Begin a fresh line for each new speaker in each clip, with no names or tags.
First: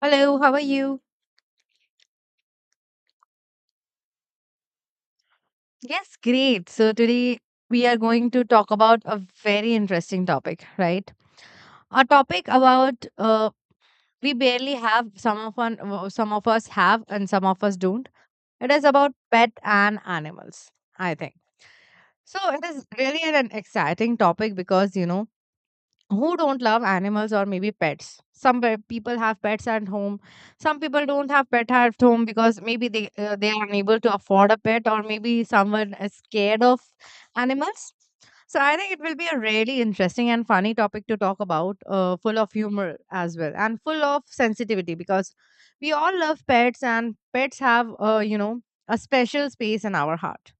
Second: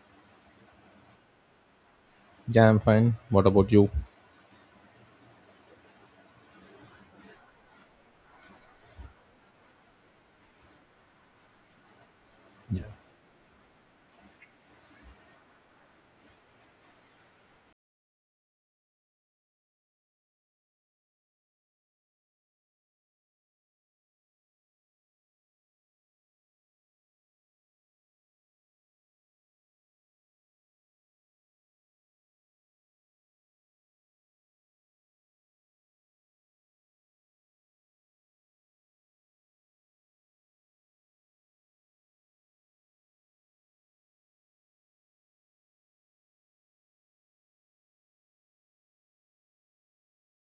Hello, how are you?
Yeah, I'm fine. What about you?
Yes, great. So today we are going to talk about a very interesting topic, right? A topic
Yeah.
about we barely have some of us have and some of us don't. It is about pet and animals, I think. So it is really an exciting topic because who don't love animals or maybe pets, people have pets at home, some people don't have pet at home because maybe they are unable to afford a pet or maybe someone is scared of animals. So I think it will be a really interesting and funny topic to talk about, full of humor as well and full of sensitivity because we all love pets and pets have, a special space in our heart.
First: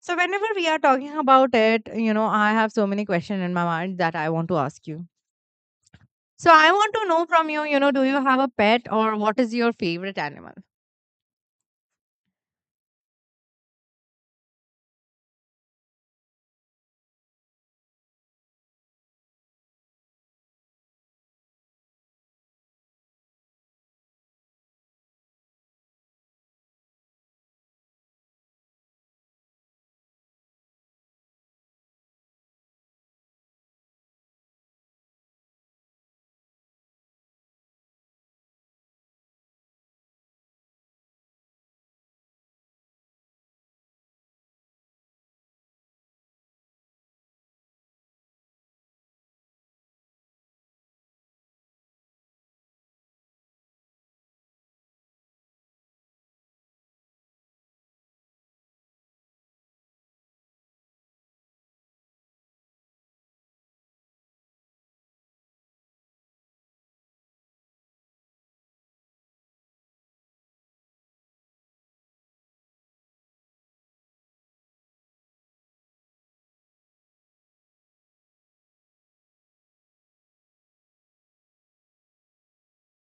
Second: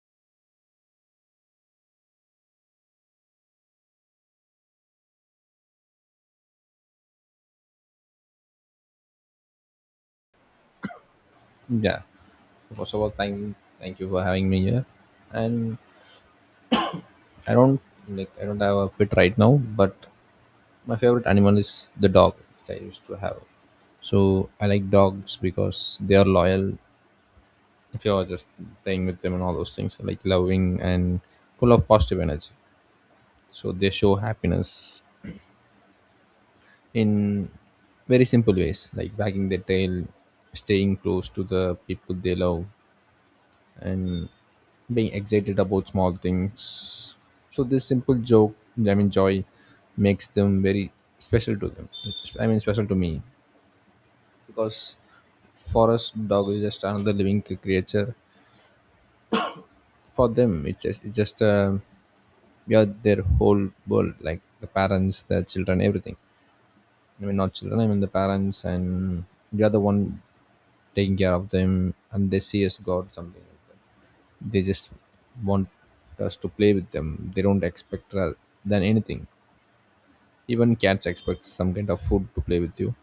So whenever we are talking about it, I have so many questions in my mind that I want to ask you. So I want to know from you, you know, do you have a pet or what is your favorite animal?
Yeah. First of all, thank you for having me here. And I don't like, I don't have a pet right now, but my favorite animal is the dog, which I used to have. So I like dogs because they are loyal. If you are just playing with them and all those things, like loving and full of positive energy. So they show happiness in very simple ways, like wagging their tail, staying close to the people they love, and being excited about small things. So this simple joke, I mean joy, makes them very special to them. I mean special to me because for us, dog is just another living creature. For them, it's just, we are their whole world, like the parents, their children, everything. I mean not children, I mean the parents, and we are the one taking care of them, and they see us God something like that. They just want us to play with them. They don't expect than anything. Even cats expect some kind of food to play with you,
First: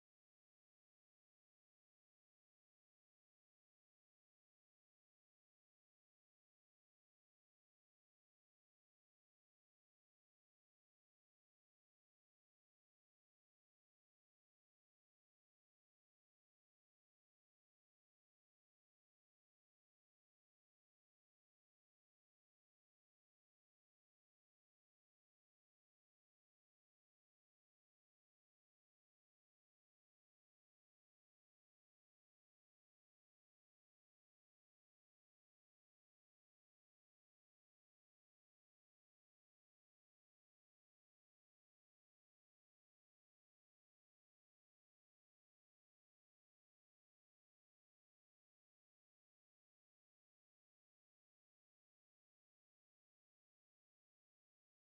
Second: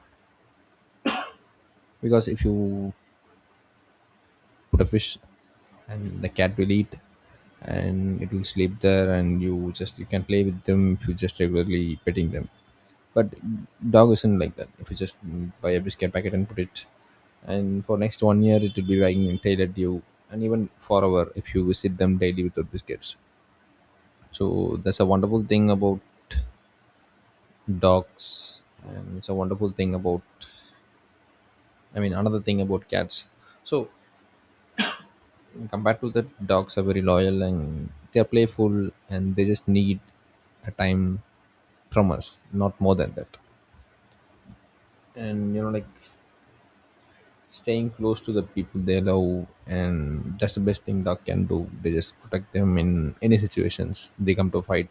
because if you put a fish and the cat will eat and it will sleep there and you just you can play with them if you just regularly petting them. But dog isn't like that. If you just buy a biscuit packet and put it, and for next one year it will be wagging its tail at you, and even forever if you visit them daily with the biscuits. So that's a wonderful thing about dogs, and it's a wonderful thing about, I mean, another thing about cats. So compared to that, dogs are very loyal and they're playful and they just need a time from us, not more than that. And you know, like staying close to the people they love, and that's the best thing dog can do. They just protect them in any situations they come to fight.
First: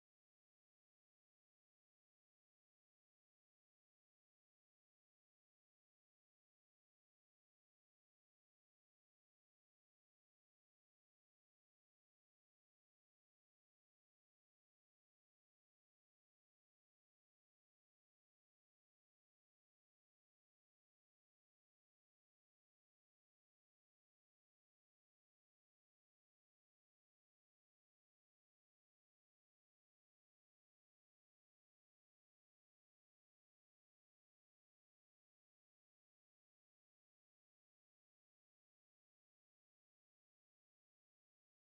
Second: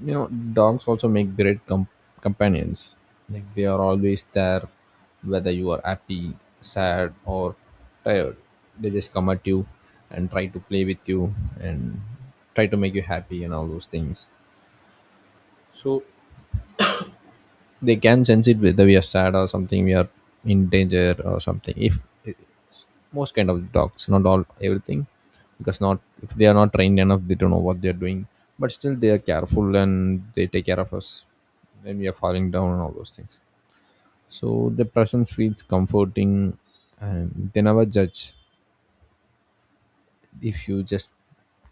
You know, dogs also make great companions. Like they are always there, whether you are happy, sad, or tired. They just come at you and try to play with you and try to make you happy and all those things. So they can sense it whether we are sad or something, we are in danger or something, if it's most kind of dogs, not all everything, because not if they are not trained enough they don't know what they are doing, but still they are careful and they take care of us when we are falling down and all those things. So the presence feels comforting, and they never judge. If you just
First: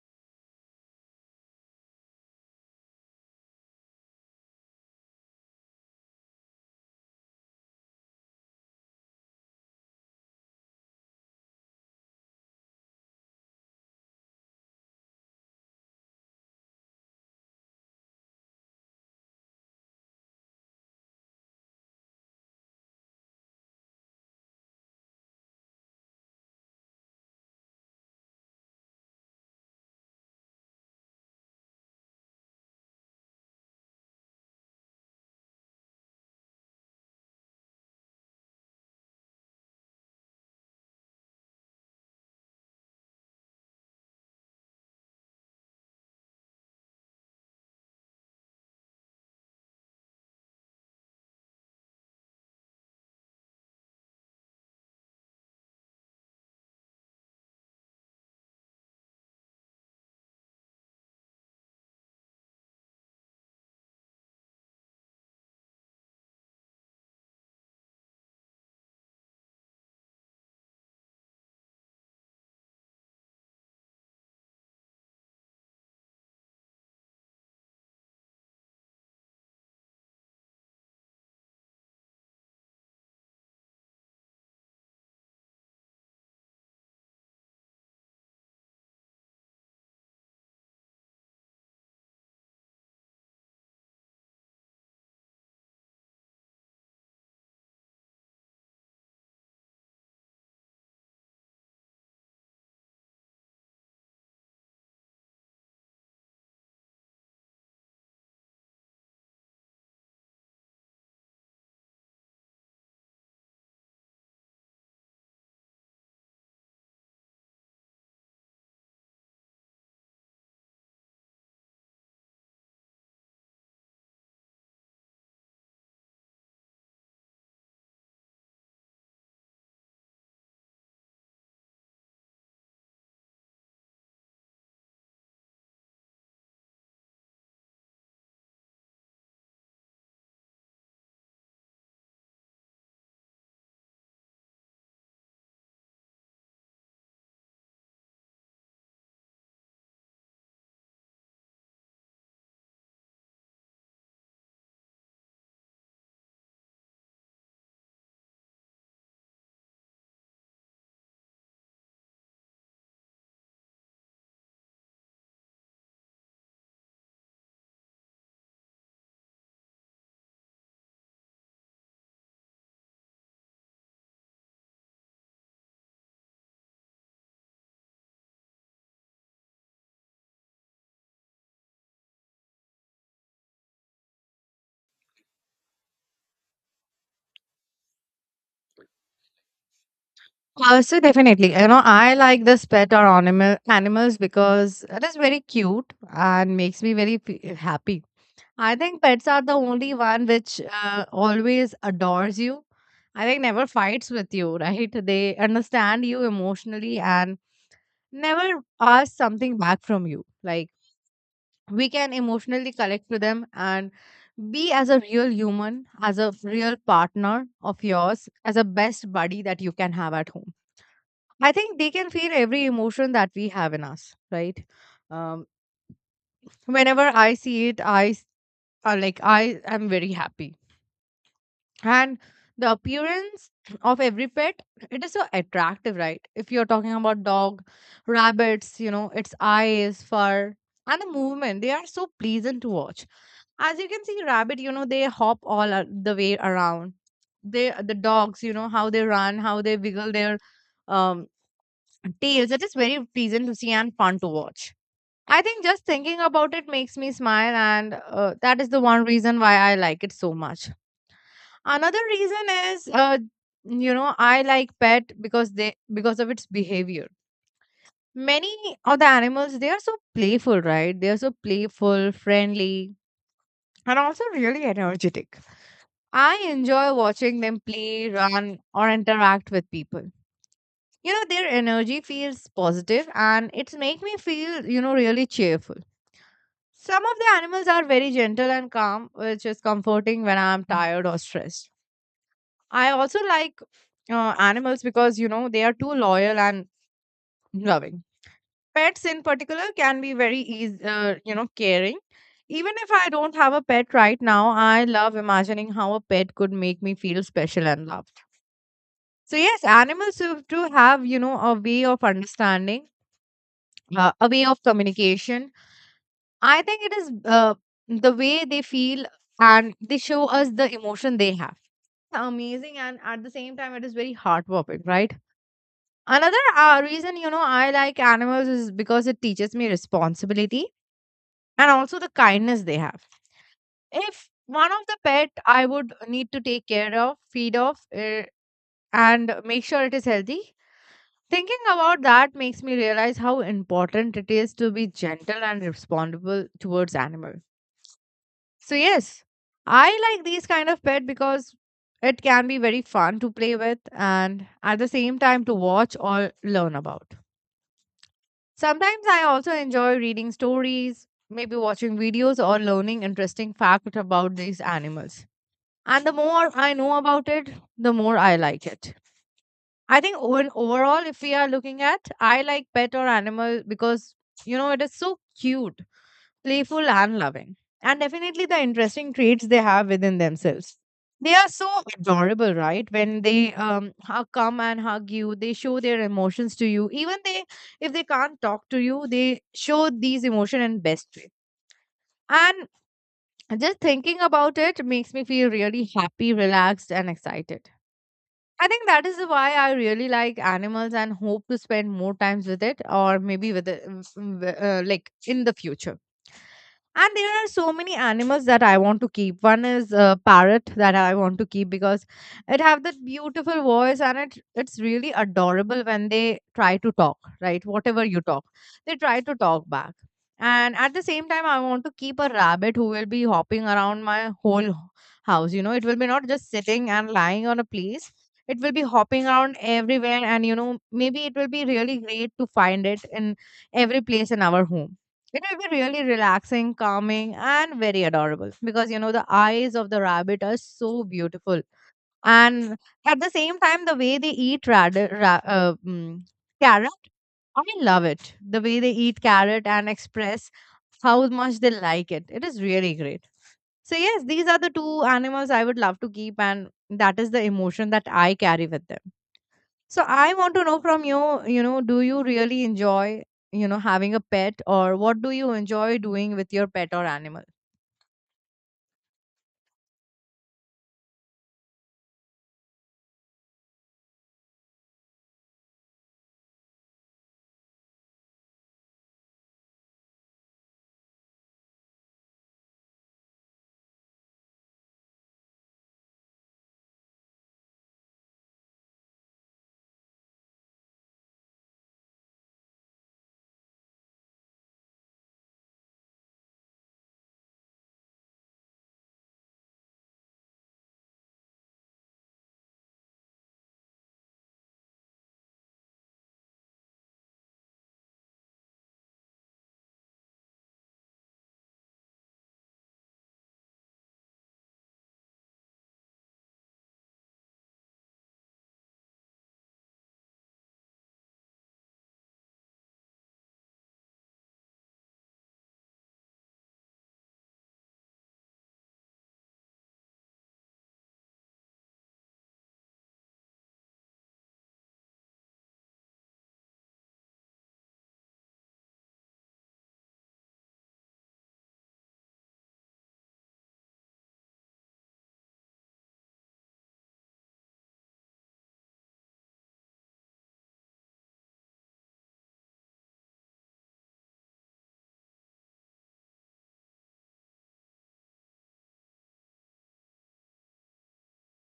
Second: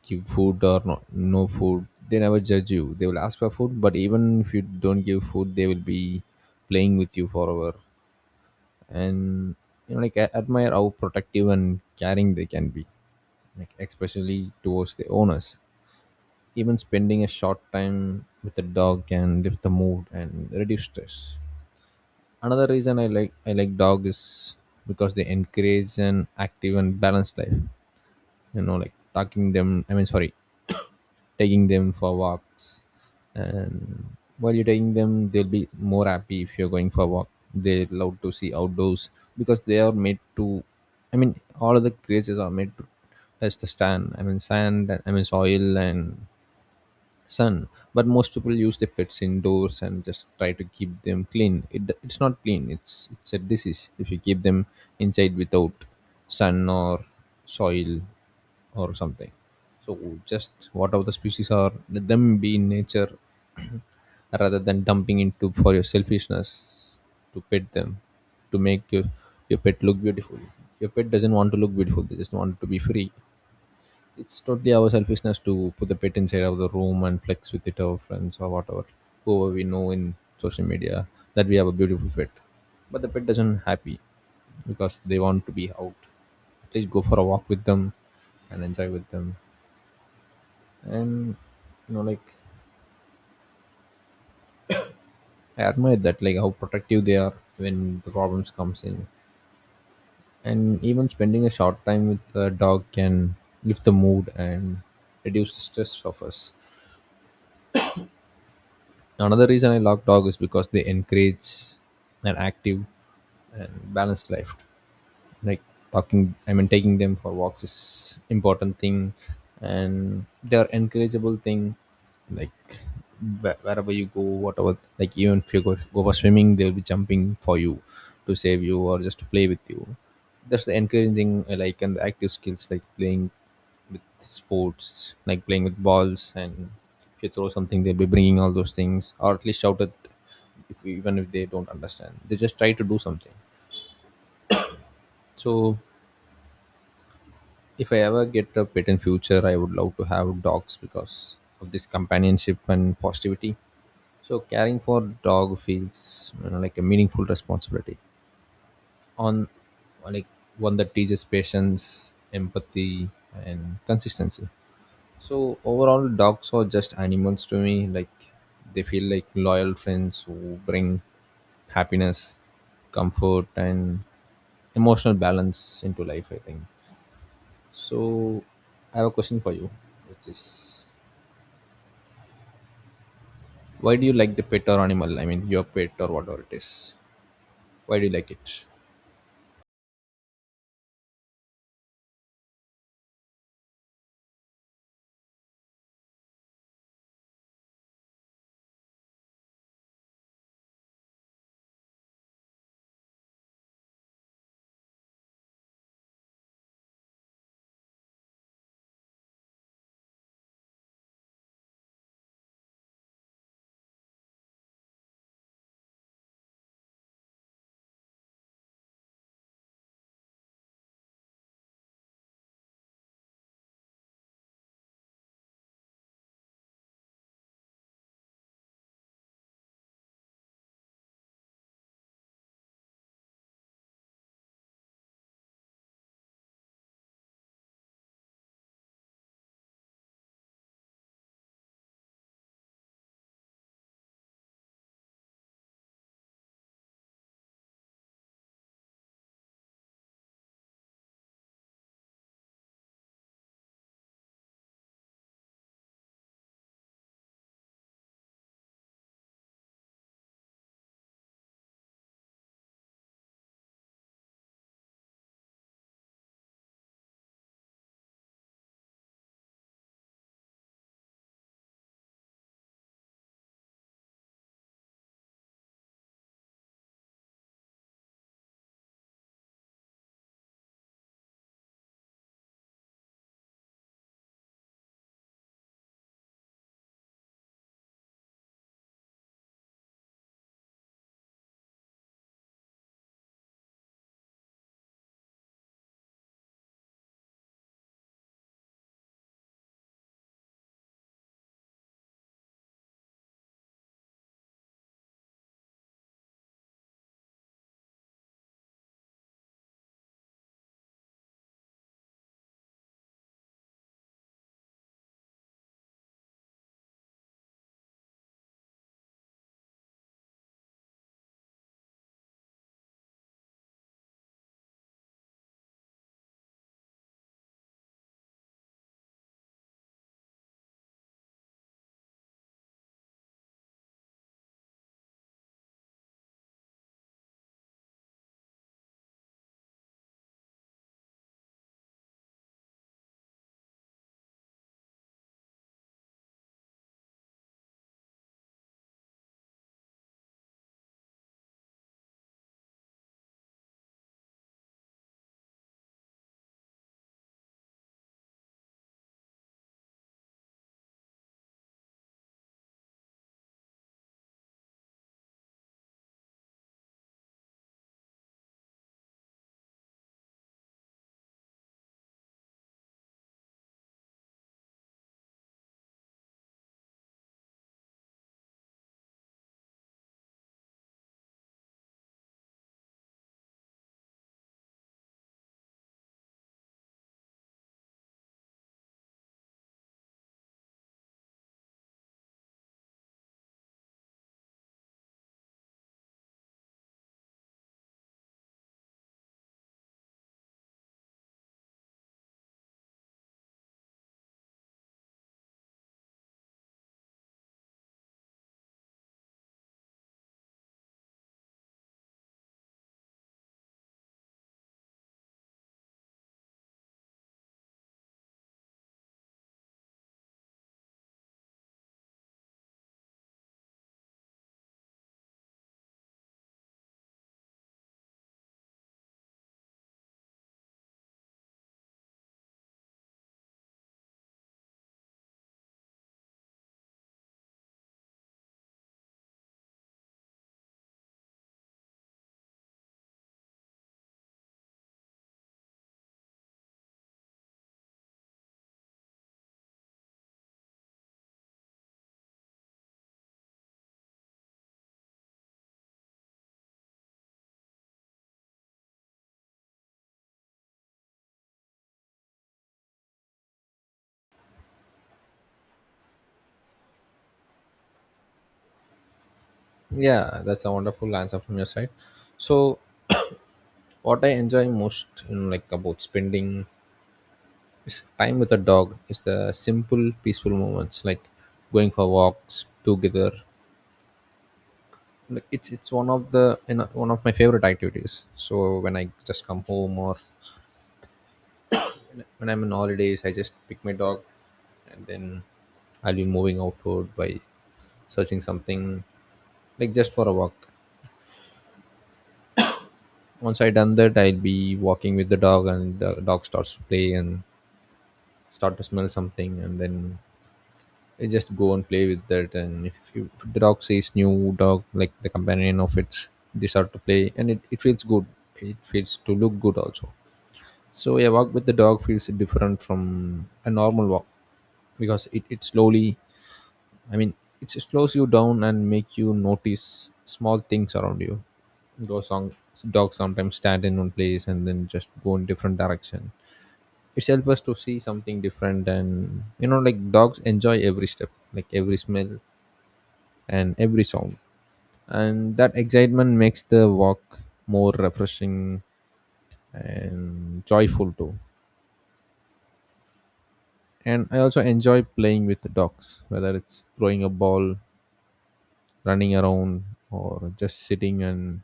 give food or not, no food, they never judge you. They will ask for food, but even if you don't give food they will be playing with you forever. And you know, like, I admire how protective and caring they can be, like especially towards the owners. Even spending a short time with the dog can lift the mood and reduce stress. Another reason I like dog is because they encourage an active and balanced life. You know, like talking them, I mean, sorry, taking them for walks. And while you're taking them they'll be more happy. If you're going for a walk, they love to see outdoors, because they are made to, I mean all of the creatures are made to, touch the stand, I mean sand, I mean soil, and sun. But most people use their pets indoors and just try to keep them clean. It's not clean, it's a disease if you keep them inside without sun or soil or something. So just whatever the species are, let them be in nature, rather than dumping into for your selfishness to pet them, to make your pet look beautiful. Your pet doesn't want to look beautiful, they just want to be free. It's totally our selfishness to put the pet inside of the room and flex with it our friends or whatever, whoever we know in social media, that we have a beautiful pet. But the pet doesn't happy because they want to be out. At least go for a walk with them and enjoy with them. And you know, like, I admire that, like how protective they are when the problems comes in, and even spending a short time with the dog can lift the mood and reduce the stress of us. Another reason I love dog is because they encourage an active and balanced life. Like talking, I mean, taking them for walks is important thing, and they are encourageable thing. Like wherever you go, whatever, like even if you go, for swimming, they'll be jumping for you to save you or just to play with you. That's the encouraging, like, and the active skills, like playing with sports, like playing with balls, and if you throw something, they'll be bringing all those things, or at least shout at, if, even if they don't understand. They just try to do something. So, if I ever get a pet in future, I would love to have dogs because of this companionship and positivity. So, caring for dog feels, you know, like a meaningful responsibility. On like one that teaches patience, empathy, and consistency. So overall, dogs are just animals to me. Like they feel like loyal friends who bring happiness, comfort, and emotional balance into life, I think. So I have a question for you, which is, why do you like the pet or animal? I mean, your pet or whatever it is. Why do you like it?
So definitely, you know, I like this pet or animals because it is very cute and makes me very happy. I think pets are the only one which always adores you. I think never fights with you, right? They understand you emotionally and never ask something back from you. Like we can emotionally connect to them and be as a real human, as a real partner of yours, as a best buddy that you can have at home. I think they can feel every emotion that we have in us, right? Um, Whenever I see it, like I am very happy and the appearance of every pet, it is so attractive, right? If you're talking about dog, rabbits, you know, its eyes, fur, and the movement, they are so pleasant to watch. As you can see rabbit, you know, they hop the way around. The dogs, you know how they run, how they wiggle their um tails. It is very pleasant to see and fun to watch. I think just thinking about it makes me smile, and that is the one reason why I like it so much. Another reason is, you know, I like pet because they because of its behavior. Many of the animals, they are so playful, right? They are so playful, friendly, and also really energetic. I enjoy watching them play, run, or interact with people. You know, their energy feels positive, and it's make me feel, you know, really cheerful. Some of the animals are very gentle and calm, which is comforting when I'm tired or stressed. I also like, animals because you know they are too loyal and loving. Pets in particular can be very easy, you know, caring. Even if I don't have a pet right now, I love imagining how a pet could make me feel special and loved. So yes, animals have to have, you know, a way of understanding, a way of communication. I think it is, the way they feel and they show us the emotion they have. Amazing, and at the same time, it is very heartwarming, right? Another reason, you know, I like animals is because it teaches me responsibility and also the kindness they have. If one of the pet I would need to take care of, feed off, and make sure it is healthy, thinking about that makes me realize how important it is to be gentle and responsible towards animal. So yes, I like these kind of pet because it can be very fun to play with and at the same time to watch or learn about. Sometimes I also enjoy reading stories, maybe watching videos or learning interesting facts about these animals. And the more I know about it, the more I like it. I think overall, if we are looking at, I like pet or animal because you know it is so cute, playful, and loving, and definitely the interesting traits they have within themselves. They are so adorable, right? When they come and hug you, they show their emotions to you. Even they, if they can't talk to you, they show these emotion in best way. And just thinking about it makes me feel really happy, relaxed, and excited. I think that is why I really like animals and hope to spend more times with it, or maybe with it, like in the future. And there are so many animals that I want to keep. One is a parrot that I want to keep because it have that beautiful voice, and it's really adorable when they try to talk, right? Whatever you talk, they try to talk back. And at the same time, I want to keep a rabbit who will be hopping around my whole house. You know, it will be not just sitting and lying on a place, it will be hopping around everywhere, and you know, maybe it will be really great to find it in every place in our home. It will be really relaxing, calming, and very adorable, because you know the eyes of the rabbit are so beautiful. And at the same time, the way they eat, carrot, I love it. The way they eat carrot and express how much they like it is really great. So yes, these are the two animals I would love to keep, and that is the emotion that I carry with them. So I want to know from you, you know, do you really enjoy, you know, having a pet, or what do you enjoy doing with your pet or animal?
Yeah, that's a wonderful answer from your side. So what I enjoy most, you know, like about spending, it's time with a dog is the simple, peaceful moments, like going for walks together. Like it's one of the, you know, one of my favorite activities. So when I just come home or when I'm on holidays, I just pick my dog, and then I'll be moving outward by searching something, like just for a walk. Once I done that, I'll be walking with the dog, and the dog starts to play and start to smell something, and then you just go and play with that, and if the dog sees new dog, like the companion of its, they start to play, and it feels good. It feels to look good also. So a walk with the dog feels different from a normal walk, because it slowly, I mean, it slows you down and make you notice small things around you. Those song dogs sometimes stand in one place and then just go in different direction. It helps us to see something different. And you know, like dogs enjoy every step, like every smell and every sound, and that excitement makes the walk more refreshing and joyful too. And I also enjoy playing with the dogs, whether it's throwing a ball, running around, or just sitting and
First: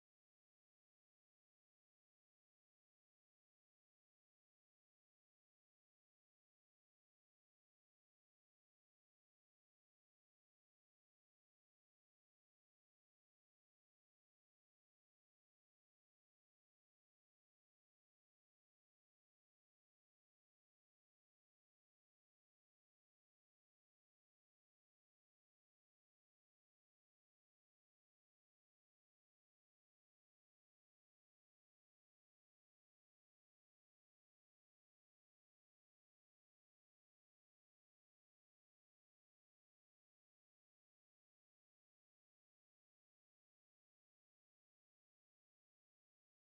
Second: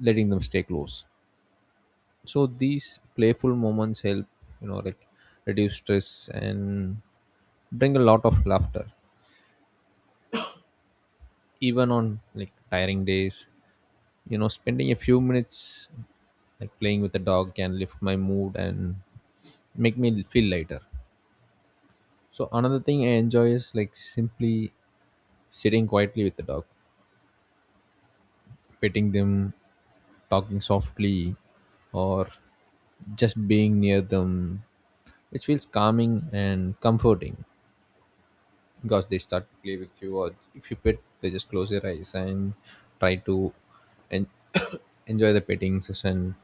letting them stay close. So these playful moments help, you know, like reduce stress and bring a lot of laughter. Even on like tiring days, you know, spending a few minutes like playing with the dog can lift my mood and make me feel lighter. So another thing I enjoy is like simply sitting quietly with the dog, petting them, talking softly, or just being near them, which feels calming and comforting. Because they start to play with you, or if you pet, they just close their eyes and try to en- enjoy the petting session.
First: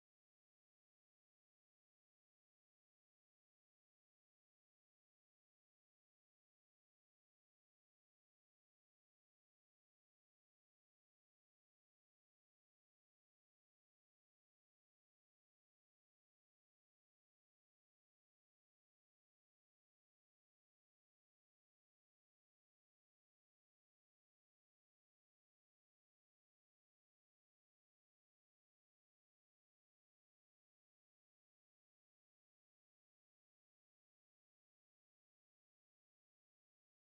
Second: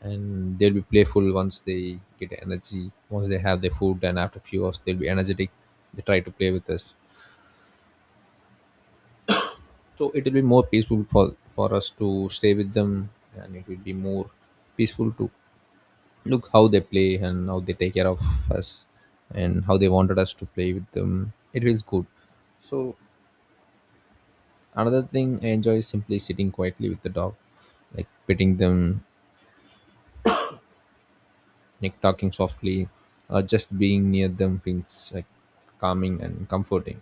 And they'll be playful once they get energy, once they have their food. And after few hours they'll be energetic, they try to play with us. So it will be more peaceful for us to stay with them, and it will be more peaceful to look how they play and how they take care of us, and how they wanted us to play with them. It feels good. So another thing I enjoy is simply sitting quietly with the dog, like petting them, like talking softly, or just being near them feels like calming and comforting.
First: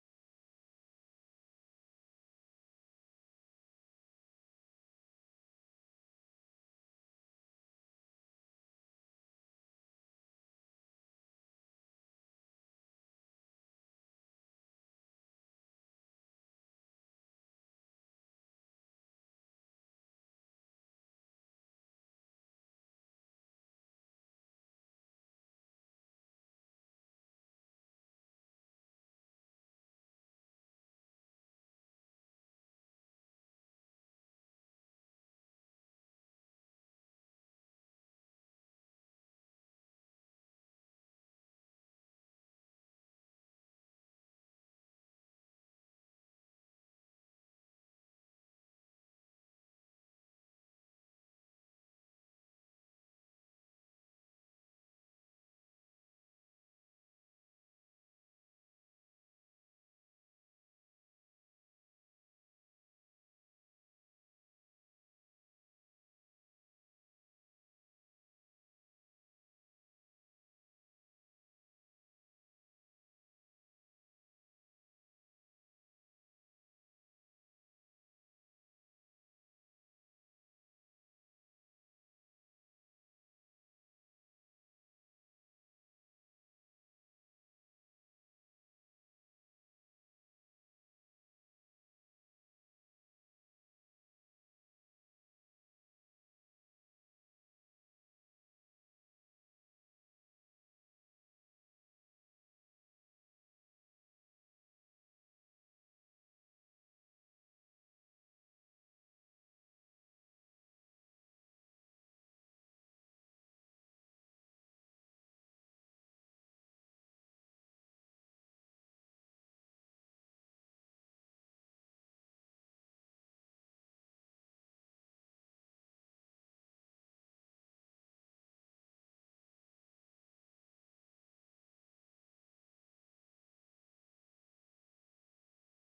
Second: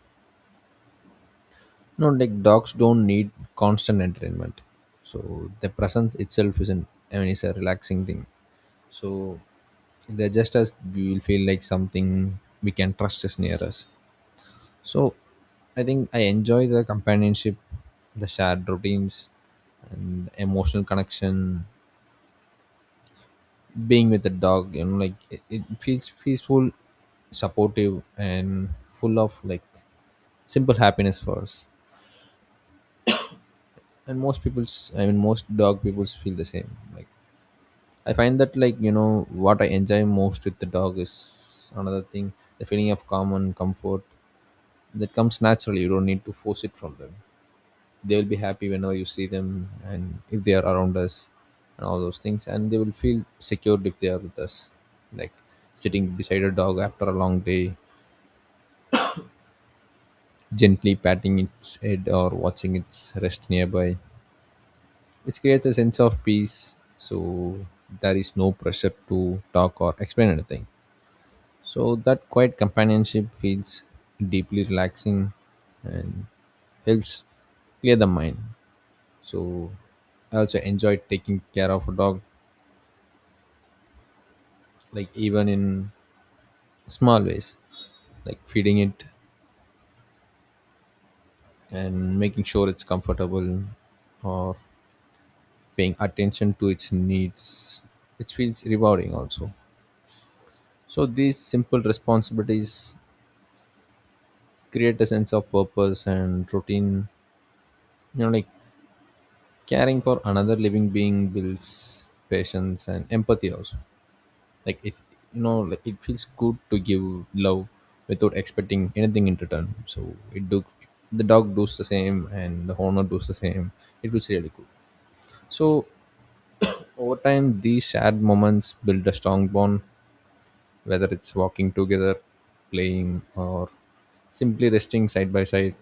No, like dogs don't need constant entertainment, so the presence itself isn't, I mean, it's a relaxing thing. So they're just, as we will feel like something we can trust is near us. So I think I enjoy the companionship, the shared routines, and the emotional connection. Being with the dog, you know, like, it feels peaceful, supportive, and full of like simple happiness for us. And most people's, I mean most dog people's, feel the same. Like, I find that, like, you know, what I enjoy most with the dog is another thing, the feeling of calm and comfort that comes naturally. You don't need to force it from them. They will be happy whenever you see them, and if they are around us and all those things, and they will feel secured if they are with us. Like sitting beside a dog after a long day, gently patting its head or watching its rest nearby, which creates a sense of peace. So there is no pressure to talk or explain anything. So that quiet companionship feels deeply relaxing and helps clear the mind. So I also enjoy taking care of a dog, like even in small ways, like feeding it and making sure it's comfortable, or paying attention to its needs. It feels rewarding also. So these simple responsibilities create a sense of purpose and routine. You know, like caring for another living being builds patience and empathy also. Like, it, you know, like it feels good to give love without expecting anything in return. So it do, the dog does the same and the owner does the same. It feels really good. So over time these shared moments build a strong bond, whether it's walking together, playing, or simply resting side by side.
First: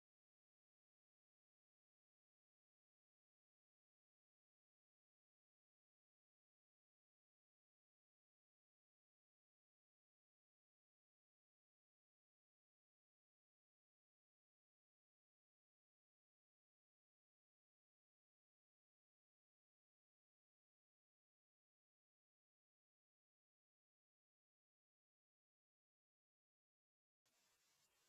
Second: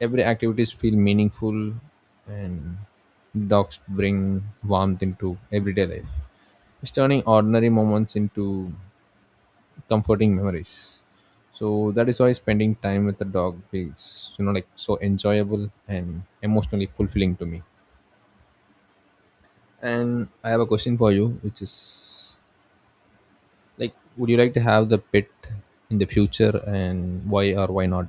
Every activities feel meaningful, and dogs bring warmth into everyday life. It's turning ordinary moments into comforting memories. So that is why spending time with the dog feels, you know, like so enjoyable and emotionally fulfilling to me. And I have a question for you, which is, like, would you like to have the pet in the future, and why or why not?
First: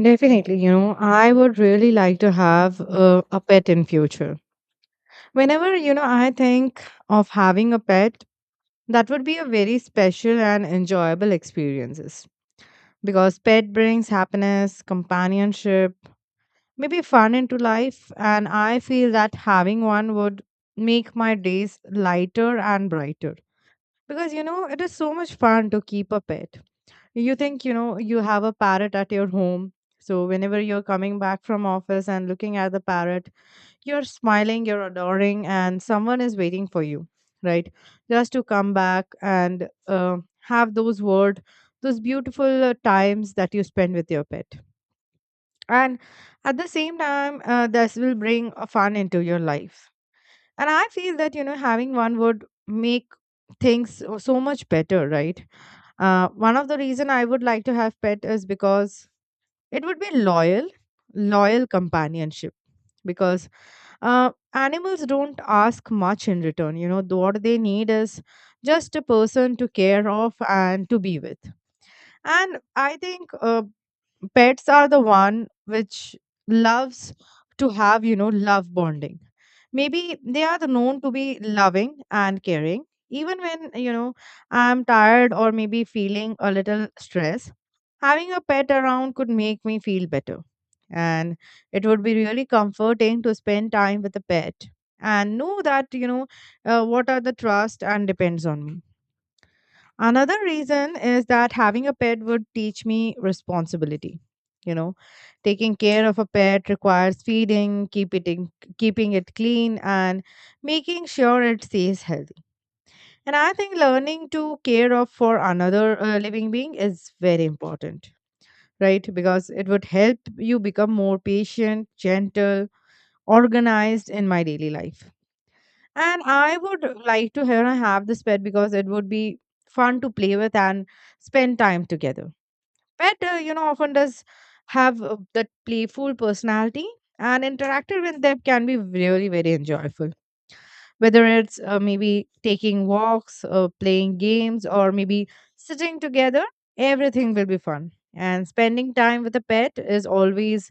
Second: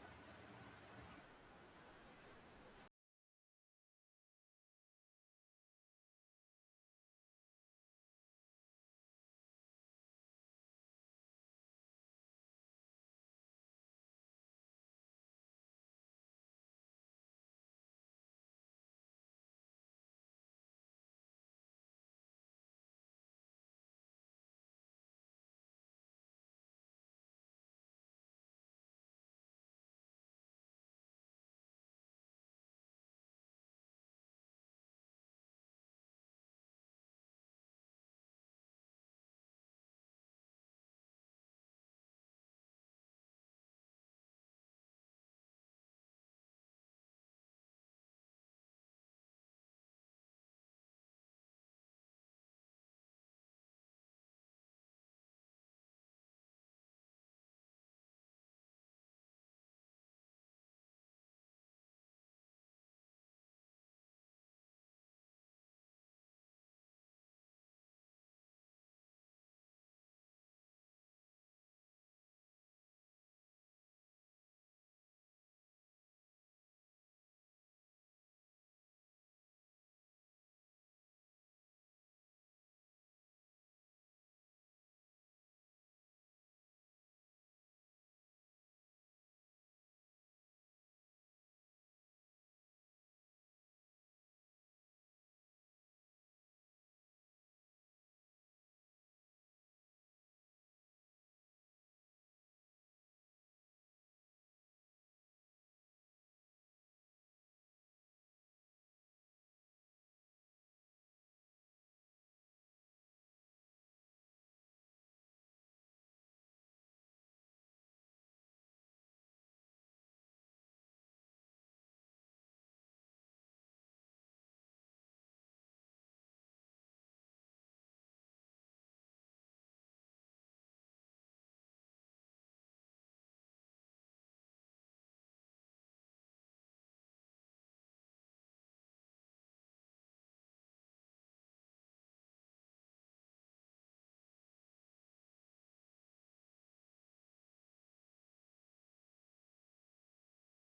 Definitely, you know, I would really like to have a pet in future. Whenever, you know, I think of having a pet, that would be a very special and enjoyable experiences, because pet brings happiness, companionship, maybe fun into life, and I feel that having one would make my days lighter and brighter, because you know, it is so much fun to keep a pet. You think, you know, you have a parrot at your home, so whenever you're coming back from office and looking at the parrot, you're smiling, you're adoring, and someone is waiting for you, right? Just to come back and, have those word, those beautiful times that you spend with your pet. And at the same time, this will bring a fun into your life. And I feel that, you know, having one would make things so much better, right? One of the reason I would like to have pet is because it would be loyal, loyal companionship, because animals don't ask much in return. You know, what they need is just a person to care of and to be with. And I think, pets are the one which loves to have, you know, love bonding. Maybe they are the known to be loving and caring, even when, you know, I'm tired or maybe feeling a little stressed. Having a pet around could make me feel better. And it would be really comforting to spend time with a pet and know that, you know, what are the trust and depends on me. Another reason is that having a pet would teach me responsibility. You know, taking care of a pet requires feeding, keeping it clean, and making sure it stays healthy. And I think learning to care of for another living being is very important, right? Because it would help you become more patient, gentle, organized in my daily life. And I would like to here I have this pet because it would be fun to play with and spend time together. Pet, you know, often does have that playful personality, and interacting with them can be really very enjoyable, whether it's, maybe taking walks, playing games, or maybe sitting together, everything will be fun. And spending time with a pet is always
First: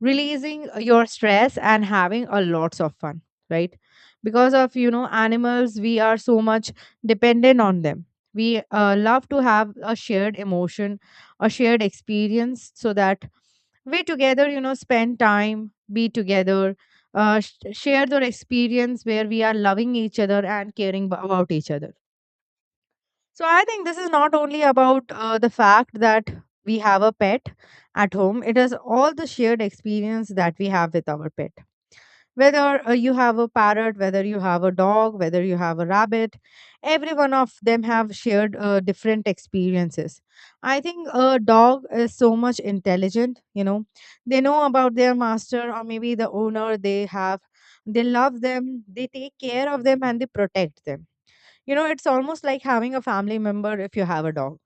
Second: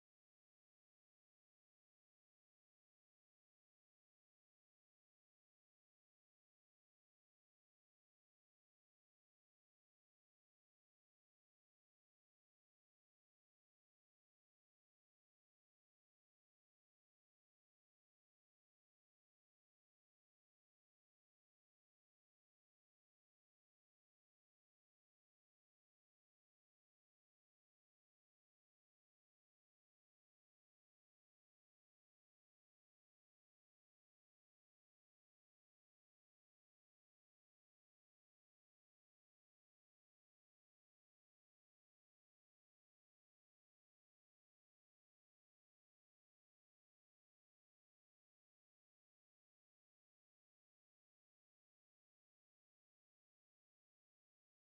releasing your stress and having a lots of fun, right? Because of you know animals, we are so much dependent on them. We love to have a shared emotion, a shared experience, so that we together, you know, spend time be together, share their experience where we are loving each other and caring about each other. So I think this is not only about the fact that we have a pet at home, it is all the shared experience that we have with our pet. Whether you have a parrot, whether you have a dog, whether you have a rabbit, every one of them have shared different experiences. I think a dog is so much intelligent, you know. They know about their master or maybe the owner they have. They love them, they take care of them, and they protect them. You know, it's almost like having a family member if you have a dog.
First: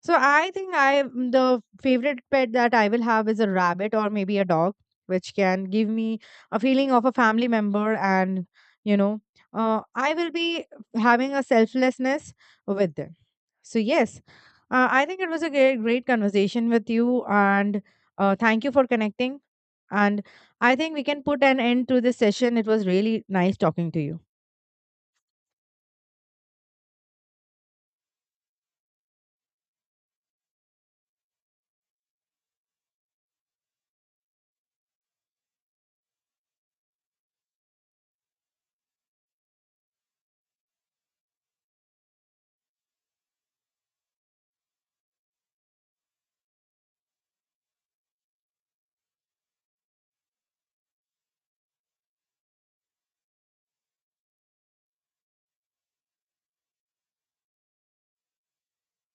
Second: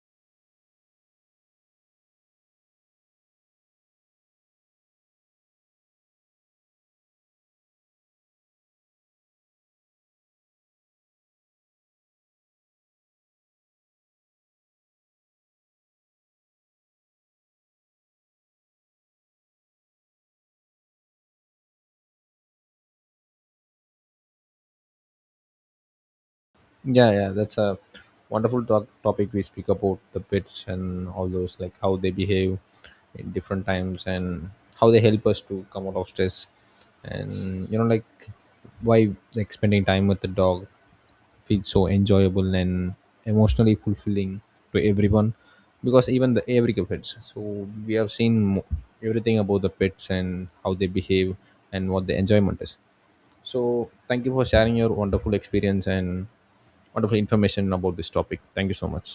So I think the favorite pet that I will have is a rabbit or maybe a dog, which can give me a feeling of a family member, and you know, I will be having a selflessness with them. So yes, I think it was a great conversation with you, and thank you for connecting. And I think we can put an end to this session. It was really nice talking to you.
Yeah, yeah, that's a wonderful talk topic. We speak about the pets and all those, like how they behave in different times and how they help us to come out of stress. And, you know, like why, like spending time with the dog feels so enjoyable and emotionally fulfilling to everyone, because even the every pets. So we have seen everything about the pets and how they behave and what the enjoyment is. So thank you for sharing your wonderful experience and wonderful information about this topic. Thank you so much.